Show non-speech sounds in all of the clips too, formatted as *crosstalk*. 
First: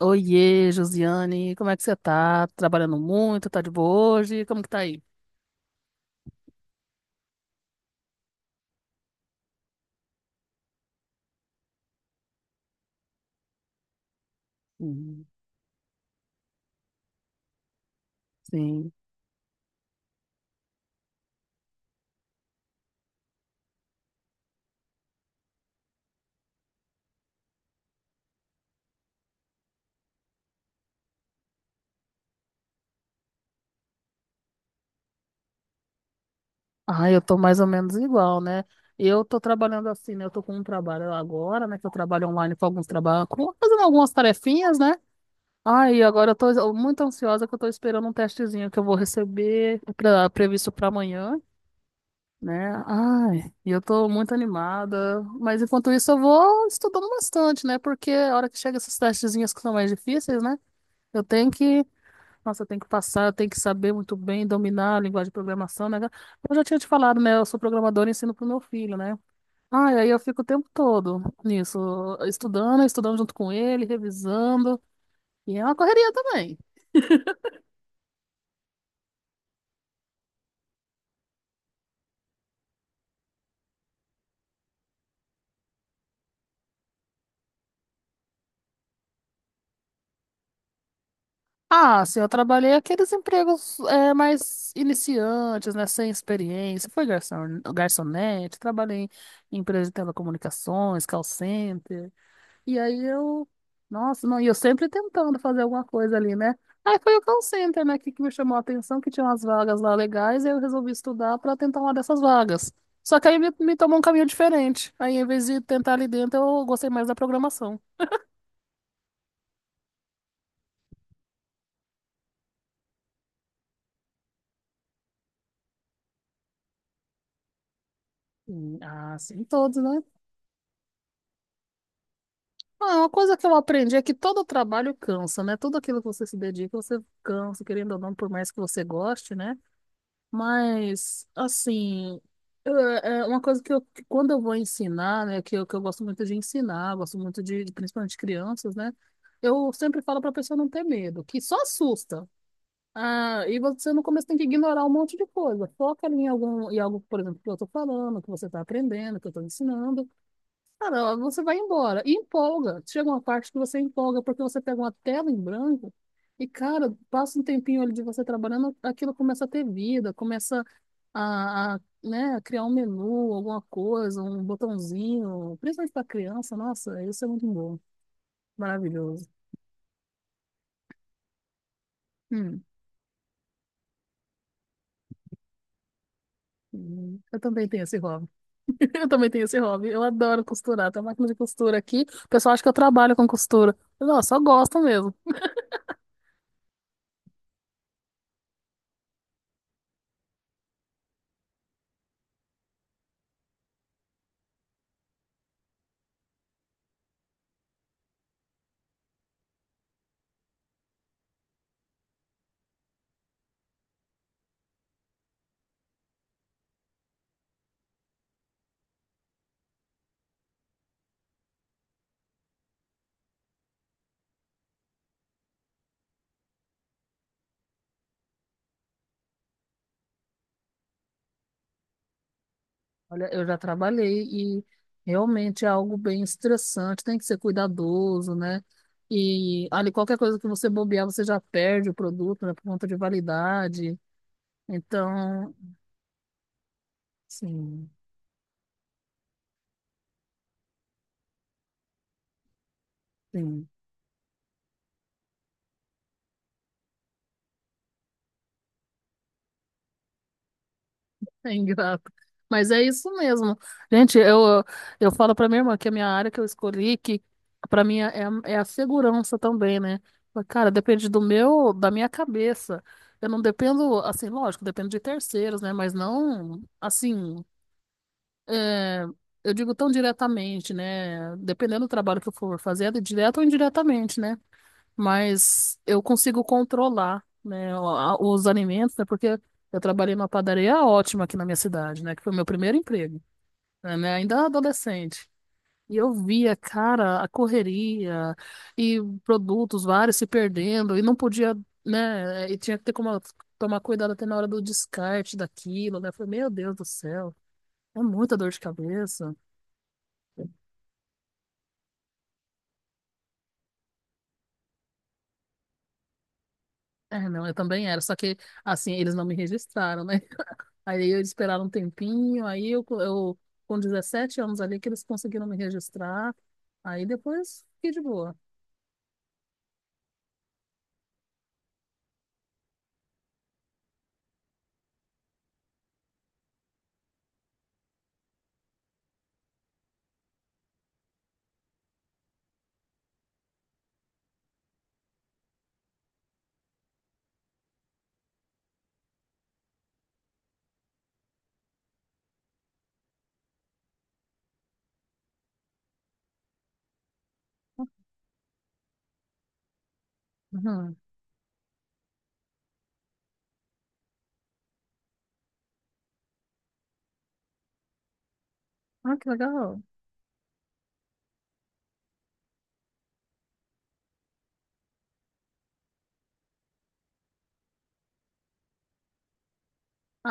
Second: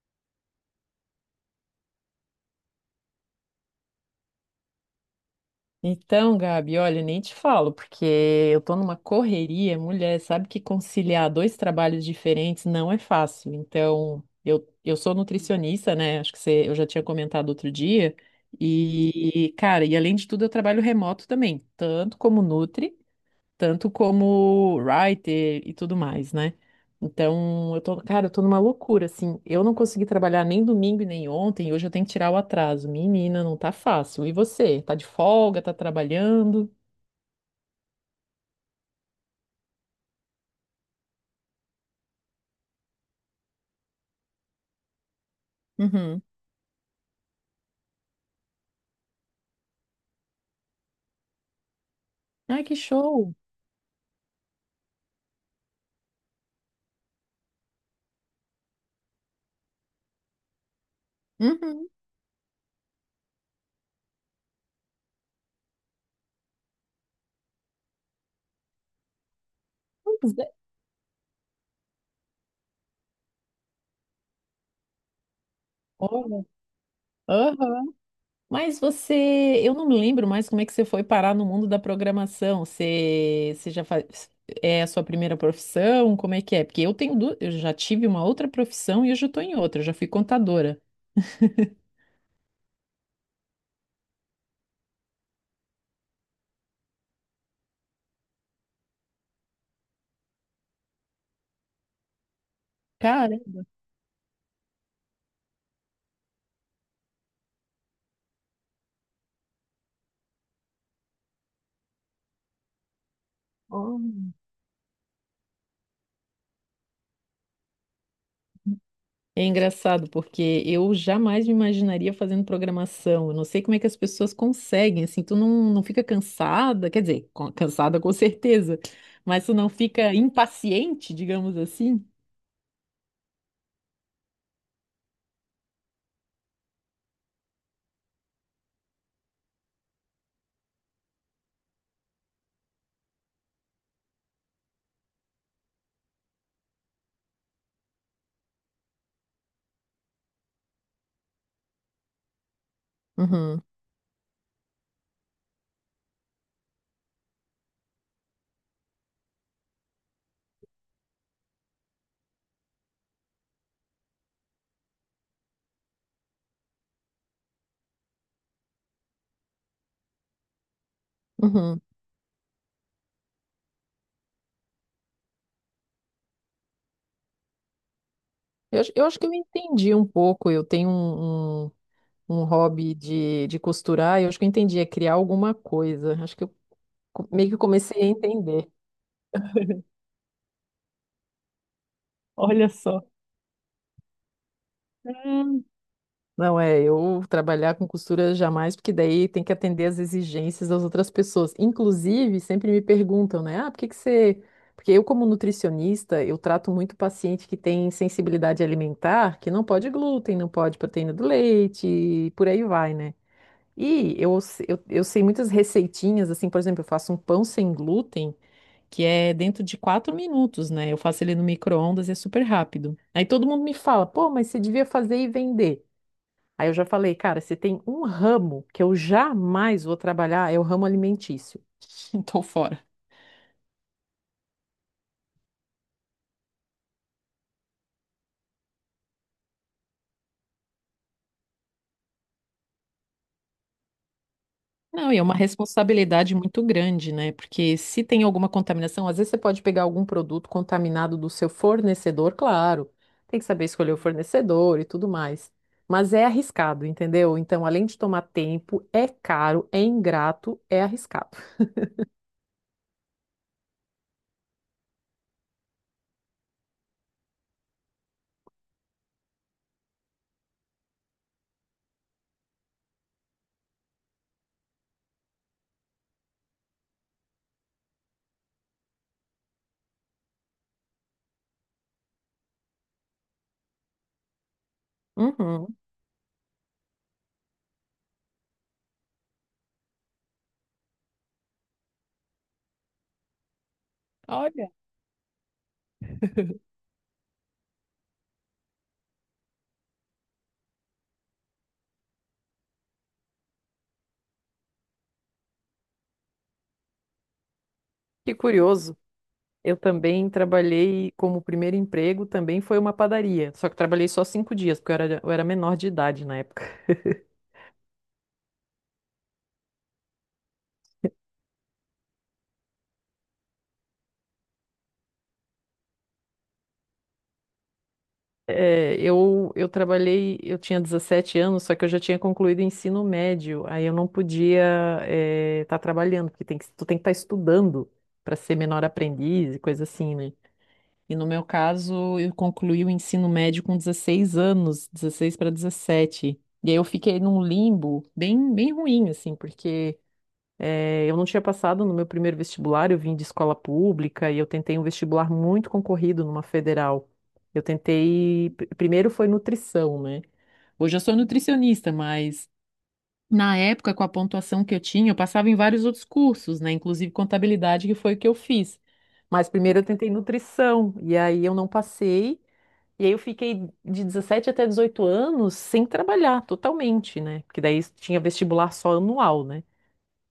Oiê, Josiane, como é que você tá? Trabalhando muito, tá de boa hoje? Como que tá aí? Então, Gabi, olha, nem te falo, porque eu tô numa correria, mulher, sabe que conciliar dois trabalhos diferentes não é fácil. Então, eu sou Uhum. nutricionista, né? Acho que você, eu já tinha comentado outro dia. Sim. E, cara, e além de tudo, eu trabalho remoto também, tanto como writer e tudo mais, né? Então, cara, eu tô numa loucura, assim. Eu não consegui trabalhar nem domingo e nem ontem, e hoje eu tenho que tirar o atraso. Menina, não tá fácil. E você? Tá de folga, tá trabalhando? Ah, eu tô mais ou menos igual, né? Eu tô trabalhando assim, né? Eu tô com um trabalho agora, né? Que eu trabalho online com alguns trabalhos, fazendo algumas tarefinhas, né? Aí Uhum. agora eu tô muito ansiosa que eu tô esperando um testezinho que eu vou receber previsto para amanhã, Ai, né? que show! Ai, e eu tô muito animada. Mas enquanto isso eu vou estudando bastante, né? Porque a hora que chega esses testezinhos que são mais difíceis, né? Eu tenho que, Uhum. nossa, eu tenho que passar, eu tenho que saber muito bem, dominar a linguagem de programação, né? Eu já tinha te falado, né? Eu sou programadora e ensino pro meu filho, né? Ah, e aí eu Pois fico o é. tempo todo nisso, estudando, estudando junto com ele, revisando, e é uma correria Olha. também. Aham. Mas você, eu não me lembro mais como é que você foi parar no mundo da programação. Você já faz, é a sua primeira profissão? Como é que é? Porque eu tenho, eu já tive uma outra profissão e hoje eu estou em outra, eu já fui contadora. Ah, sim, eu trabalhei aqueles empregos é, mais iniciantes, né? Sem experiência. Foi garçon, garçonete, trabalhei em empresa de telecomunicações, call center. E aí Cara. eu, nossa, não, e eu sempre tentando fazer alguma coisa ali, né? Aí foi o call center, né, que me chamou a atenção, que tinha umas vagas lá legais, e eu resolvi estudar para tentar uma dessas vagas. Só que aí me tomou um caminho Olha. diferente. Aí, em vez de tentar ali dentro, eu gostei mais da programação. É engraçado porque eu jamais me imaginaria fazendo programação. Eu não sei como é que as pessoas conseguem, assim, tu não fica cansada, quer dizer, cansada com Hum. certeza, Ah, sim, mas tu não todos, né? fica impaciente, digamos assim. Ah, uma coisa que eu aprendi é que todo trabalho cansa, né? Tudo aquilo que você se dedica, você cansa, querendo ou não, por mais que você goste, né? Mas, assim, é uma coisa que quando eu vou ensinar, né, que eu gosto muito de ensinar, gosto muito principalmente crianças, né, eu sempre falo para a pessoa não ter medo, que só assusta. Ah, e Uhum, você no começo tem que ignorar um monte de coisa. Foca ali em algum, em algo, por exemplo, que eu estou falando, que você está aprendendo, que eu estou ensinando. Cara, você vai embora e empolga. Chega uma parte que você empolga porque você pega uma tela em branco e, cara, passa um tempinho ali de você trabalhando, aquilo começa a ter vida, começa uhum. né, a criar um menu, alguma coisa, um botãozinho, principalmente para criança. Nossa, isso é muito bom, Eu acho que maravilhoso. eu entendi um pouco. Eu tenho um Hum, hobby de costurar, eu acho que eu entendi, é criar alguma coisa. Acho que eu Eu meio que também tenho esse comecei a hobby. entender. *laughs* Eu também tenho esse hobby. Eu adoro costurar. Tem uma máquina de costura aqui. O pessoal acha Olha que eu só. trabalho com costura. Nossa, só gosto mesmo. Não é, eu trabalhar com costura jamais, porque daí tem que atender às exigências das outras pessoas. Inclusive, sempre me perguntam, né? Ah, por que que você. Porque eu, como nutricionista, eu trato muito paciente que tem sensibilidade alimentar, que não pode glúten, não pode proteína do leite, e por aí vai, né? E eu, se- eu sei muitas receitinhas, assim, por exemplo, eu faço um pão sem glúten, que é dentro de 4 minutos, né? Eu faço ele no micro-ondas e é super rápido. Aí todo mundo me fala, pô, mas você devia fazer e vender. Aí eu já falei, cara, se tem um ramo que eu jamais vou trabalhar, é o ramo alimentício. *laughs* Então, fora. Olha, eu já trabalhei e realmente é algo bem estressante, tem que ser cuidadoso, né? E ali qualquer coisa que você bobear, você já perde o produto, né, por conta de validade. Não, e é uma Então, responsabilidade muito grande, né? Porque sim, se tem alguma contaminação, às vezes você pode pegar algum produto contaminado do seu fornecedor, claro. Tem que saber sim, escolher o fornecedor e tudo mais. Mas é arriscado, entendeu? Então, além de tomar tempo, é caro, é ingrato, é *laughs* arriscado. é ingrato. Mas é isso mesmo. Gente, eu falo para minha irmã que a minha área que eu escolhi, que para mim é, é a segurança também, né? Mas, cara, depende do meu, da minha cabeça. Eu não dependo, assim, lógico, dependo de terceiros, né? Mas não, assim. É, eu digo tão diretamente, né? Dependendo do trabalho que eu for fazer, é direto ou indiretamente, né? Uhum. Mas eu consigo controlar, né, os alimentos, né? Porque eu trabalhei numa padaria ótima aqui na minha cidade, né? Que foi o meu primeiro emprego, né? Né, ainda Olha. adolescente. E eu via, cara, a correria e produtos vários se perdendo e não podia, né? E tinha que ter como tomar cuidado até na hora do descarte daquilo, né? Eu falei, meu Deus do céu, é Que muita dor de curioso. cabeça. Eu também trabalhei como primeiro emprego, também foi uma padaria. Só que trabalhei só 5 dias, porque eu era menor de idade na época. É, não, eu também era, só que assim, eles não me registraram, né? *laughs* Aí eu esperaram um tempinho, aí eu com 17 anos ali que eles conseguiram me registrar, aí depois fiquei de boa. É, eu trabalhei, eu tinha 17 anos, só que eu já tinha concluído o ensino médio, aí eu não podia estar trabalhando, porque tem que, tu tem que estar estudando para ser menor aprendiz e coisa assim, né? E no meu caso, eu concluí o ensino médio com 16 anos, 16 para 17, e aí eu fiquei num limbo bem, bem ruim, assim, porque é, eu não tinha passado no meu primeiro vestibular, eu vim de escola pública e eu tentei um vestibular muito concorrido numa federal. Eu tentei, primeiro foi nutrição, né? Uhum. Hoje eu sou nutricionista, mas na época, com a pontuação que eu tinha, eu passava em vários outros cursos, né? Inclusive contabilidade, que foi o que eu fiz. Ah, que Mas primeiro legal. eu tentei nutrição, e aí eu não passei, e aí eu fiquei de 17 até 18 anos sem trabalhar totalmente, né? Porque daí tinha vestibular só anual, né?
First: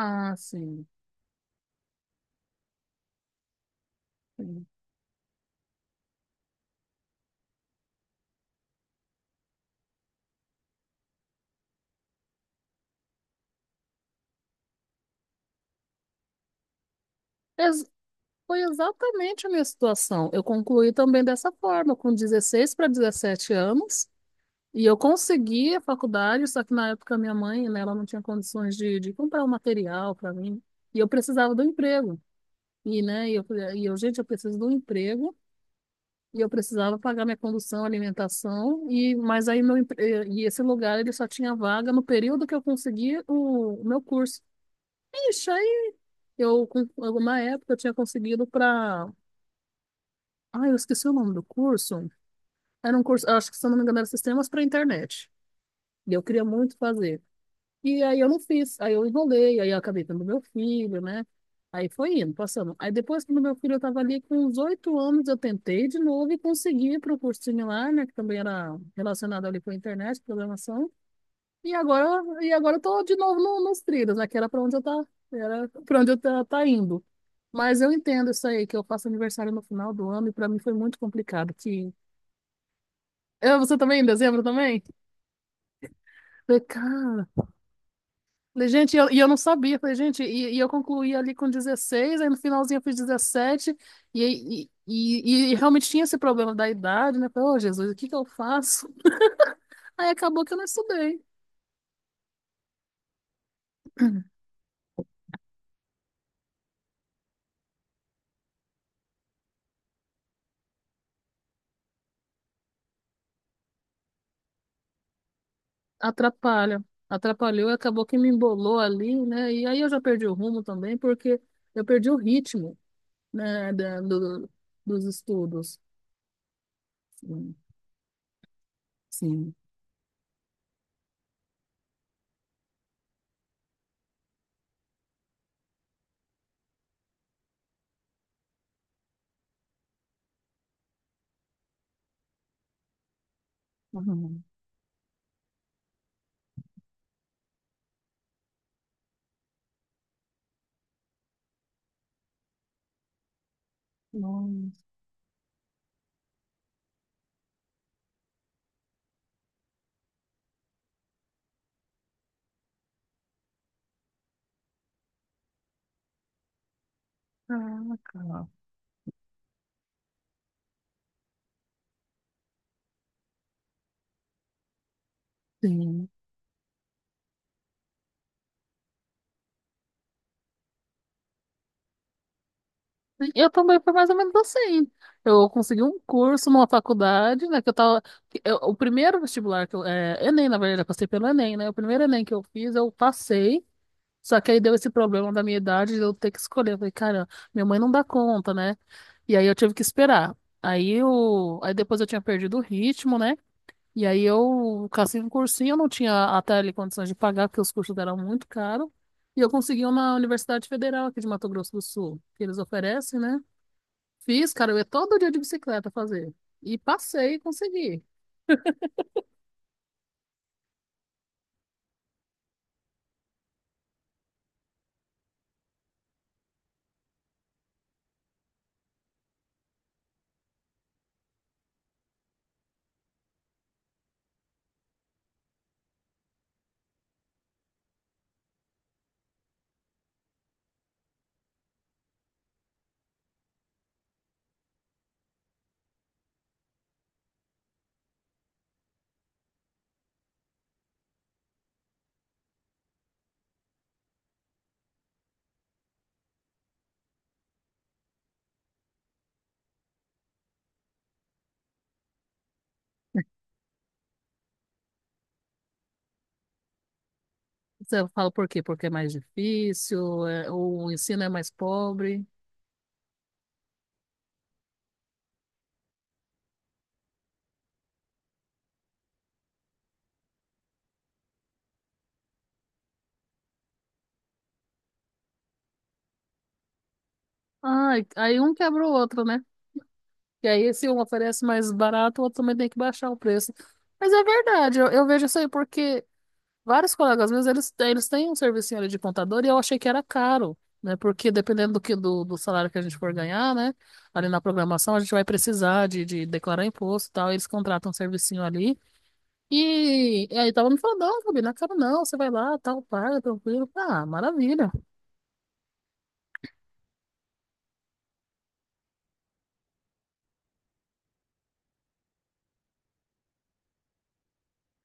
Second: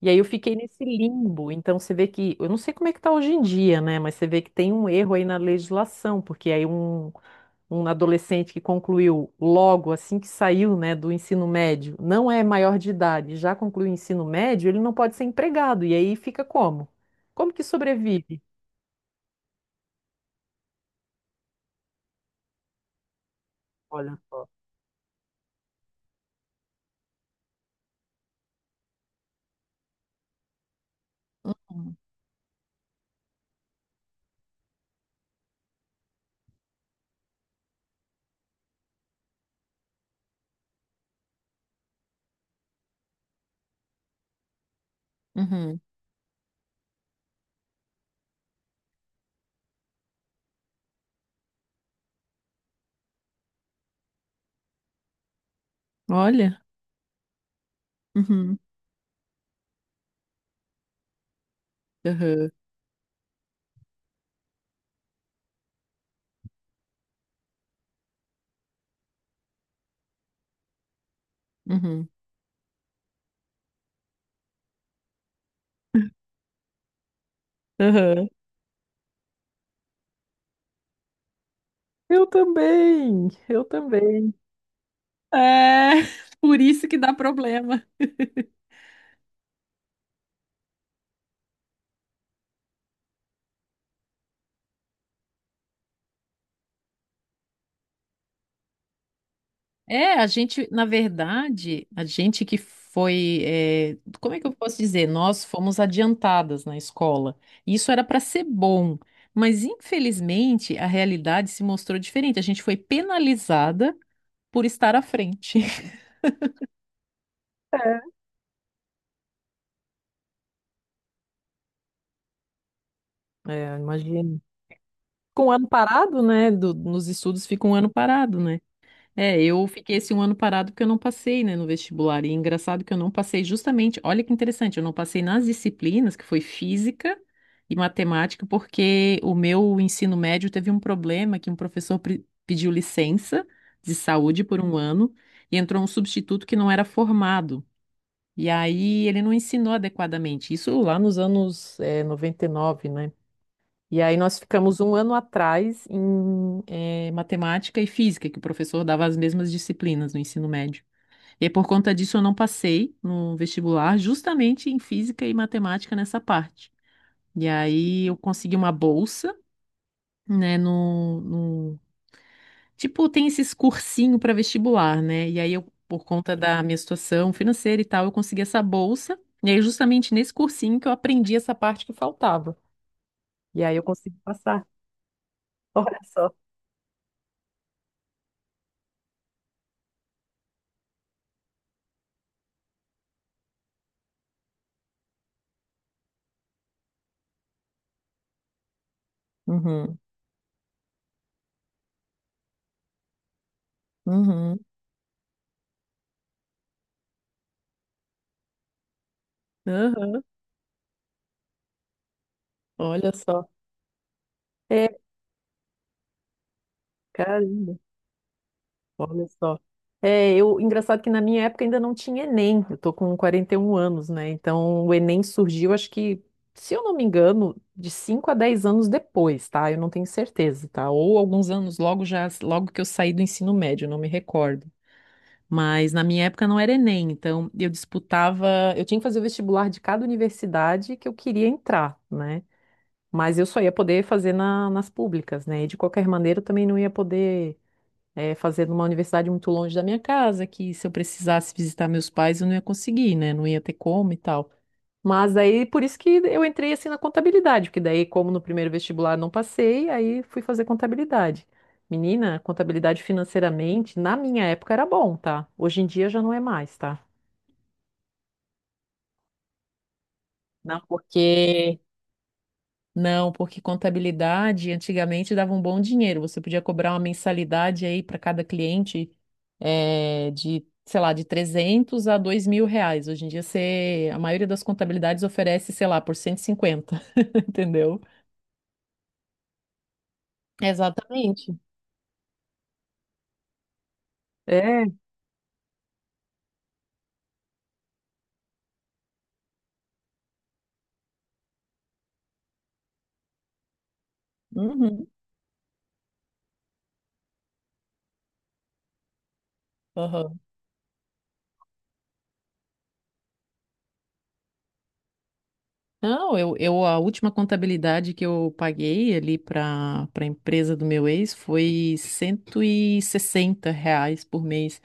E aí eu fiquei nesse sim. limbo. Então você vê que, eu não sei como é que tá hoje em dia, né? Mas você vê que Sim. tem um erro aí na legislação, porque aí um adolescente que concluiu logo assim que saiu, né, do ensino médio, não é maior de idade, já concluiu o ensino médio, ele não pode ser empregado. E aí fica como? Como que Ex- sobrevive? foi exatamente a minha situação. Eu concluí também dessa forma, com 16 para 17 anos, Olha só. e eu consegui a faculdade, só que na época minha mãe, né, ela não tinha condições de comprar o material para mim, e eu precisava do emprego. E, né, gente, eu preciso de um emprego e eu precisava pagar minha condução, alimentação, e mas aí e esse lugar ele só tinha vaga no período que eu consegui o meu curso. Ixi, Uhum. aí eu, com alguma época, eu tinha conseguido para. Ai, eu esqueci o nome do curso. Era um curso, acho que se eu não me engano, era Sistemas para Internet. E eu queria Olha. muito fazer. E aí eu não Uhum. fiz, aí eu enrolei, aí eu acabei tendo meu filho, né? Aí foi indo, Uhum. passando. Aí depois que meu filho estava ali com uns 8 anos, eu tentei de novo e consegui para um curso similar, né? Que também era relacionado ali com a internet, programação. E Uhum. agora, e agora eu tô de novo no, nos trilhos, né? Que era para onde eu tá, era para onde eu tá, tá indo. Mas eu Uhum. entendo isso aí, que eu faço aniversário no final do ano e para mim foi muito complicado que... Eu também, Ah, eu você também, em também. dezembro também? É, *laughs* Falei, por isso que dá cara, problema. falei, gente, e eu não sabia. Falei, gente, e eu concluí ali com 16, aí no finalzinho eu fiz 17, e realmente tinha esse problema da idade, né? Falei, ô Jesus, o que que eu faço? *laughs* Aí É, a acabou que eu não gente, na estudei. verdade, a gente que foi, como é que eu posso dizer? Nós fomos adiantadas na escola. Isso era para ser bom, mas infelizmente a realidade se mostrou diferente. A gente foi penalizada por estar à frente. Atrapalha. Atrapalhou, e acabou *laughs* que me embolou ali, né? E aí eu já perdi o rumo também, porque eu perdi o ritmo, né, É, imagino. Dos Com um ano estudos. parado, né? Nos estudos Sim. fica um ano parado, né? É, Sim. eu fiquei esse um ano parado porque eu não passei, né, no vestibular. E é engraçado que eu não passei justamente, olha que interessante, eu não passei nas disciplinas, que foi física e matemática, porque o meu ensino médio teve um problema que um professor pediu licença de saúde Uhum. por um ano e entrou um substituto que não era formado. E aí ele não ensinou adequadamente. Isso lá nos anos, 99, né? E aí nós ficamos um ano atrás em matemática e física, que o professor dava as mesmas disciplinas no ensino médio. E por conta disso eu não passei no vestibular, justamente em física e matemática nessa parte. E Nossa, aí eu caraca. consegui uma bolsa, né. Tipo, tem esses cursinho para vestibular, né? E aí eu, por Sim. conta da minha situação financeira e tal, eu consegui essa bolsa. E aí justamente nesse cursinho que eu aprendi essa parte que faltava. Eu E aí também eu foi mais ou consegui menos passar. assim. Eu *laughs* consegui um Olha só. curso numa faculdade, né, que eu tava... o primeiro vestibular que eu... É, Enem, na verdade, eu passei pelo Enem, né? O primeiro Enem que eu fiz, eu passei, só que aí deu esse problema da minha idade de eu ter que escolher. Eu falei, cara, minha mãe não dá conta, né? E aí eu tive que Uhum. esperar. Aí eu... Aí depois eu tinha perdido o ritmo, né? E aí Uhum, eu cassei um cursinho, eu não tinha até ali condições de pagar, porque os cursos eram muito caros. E eu consegui um na aham, Universidade Federal aqui de Mato Grosso do Sul, que eles olha oferecem, né? só. Fiz, cara, eu ia É, todo dia de bicicleta fazer. E passei e caramba, consegui. olha só. É, eu, engraçado que na minha época ainda não tinha Enem. Eu tô com 41 anos, né? Então o Enem surgiu, acho que, se eu não me engano, de 5 a 10 anos depois, tá? Eu não tenho certeza, tá? Ou alguns anos logo já, logo que eu saí do ensino médio, eu não me recordo. Mas na minha época não era Enem, então eu disputava, eu tinha que fazer o vestibular de cada universidade que eu queria entrar, né? Mas eu só ia poder fazer nas públicas, né? E de qualquer maneira eu também não ia poder fazer numa universidade muito longe da minha casa, que se eu precisasse visitar meus pais eu não ia conseguir, né? Não ia ter como e tal. Mas aí por isso que eu entrei assim na contabilidade, porque daí, como no primeiro vestibular não passei, aí fui fazer contabilidade. Menina, contabilidade financeiramente, na minha época era bom, tá? Hoje em dia já não é mais, tá? Você fala por quê? Porque é mais difícil, Não, o ensino é mais porque pobre. não, porque contabilidade antigamente dava um bom dinheiro. Você podia cobrar uma mensalidade aí para cada cliente sei lá, de 300 a 2.000 reais. Hoje em dia você, a maioria das contabilidades oferece, sei lá, por 150. *laughs* Entendeu? Ai, aí um quebra o outro, né? E aí se um oferece Exatamente. mais barato, o outro também tem que baixar o preço. Mas é verdade, É. eu vejo isso aí porque vários colegas meus, eles têm um serviço ali de contador e eu achei que era caro, né? Porque dependendo do salário que a gente for ganhar, né? Ali na programação, a Uhum. gente vai precisar de declarar imposto e tal. Eles contratam um servicinho ali. E Aham. aí tava me falando, não, Fabi, não quero não, você vai lá, tal, paga, tranquilo. Ah, maravilha. Não, eu a última contabilidade que eu paguei ali para a empresa do meu ex foi 160 reais por mês.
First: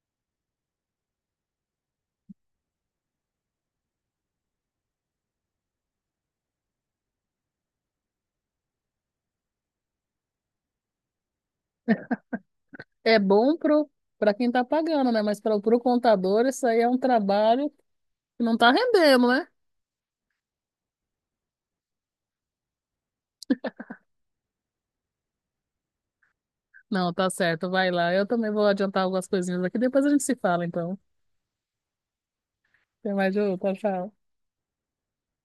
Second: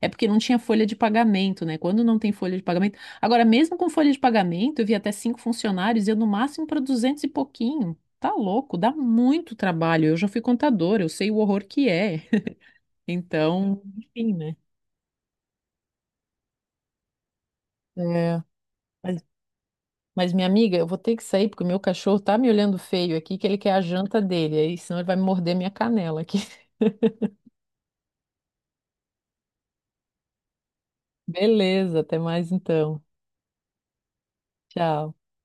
É porque não tinha folha de pagamento, né? Quando não tem folha de pagamento. Agora, mesmo com folha de pagamento, eu vi até 5 funcionários, e eu no máximo para 200 e pouquinho. Tá louco, dá muito trabalho. Eu já fui contadora, eu sei o horror que é. *laughs* É bom Então, pra enfim, quem né? tá pagando, né? Mas para pro contador, isso aí é um trabalho que É, não tá mas, rendendo, né? mas, minha amiga, eu vou ter que sair porque o meu cachorro tá me olhando feio aqui, que ele quer a janta dele, aí senão ele vai me morder minha canela aqui. *laughs* Não, tá certo, vai lá. Eu também vou adiantar algumas coisinhas aqui, depois a gente se fala, então. Beleza, até mais então. Até mais, Ju, tchau, tchau. Tchau.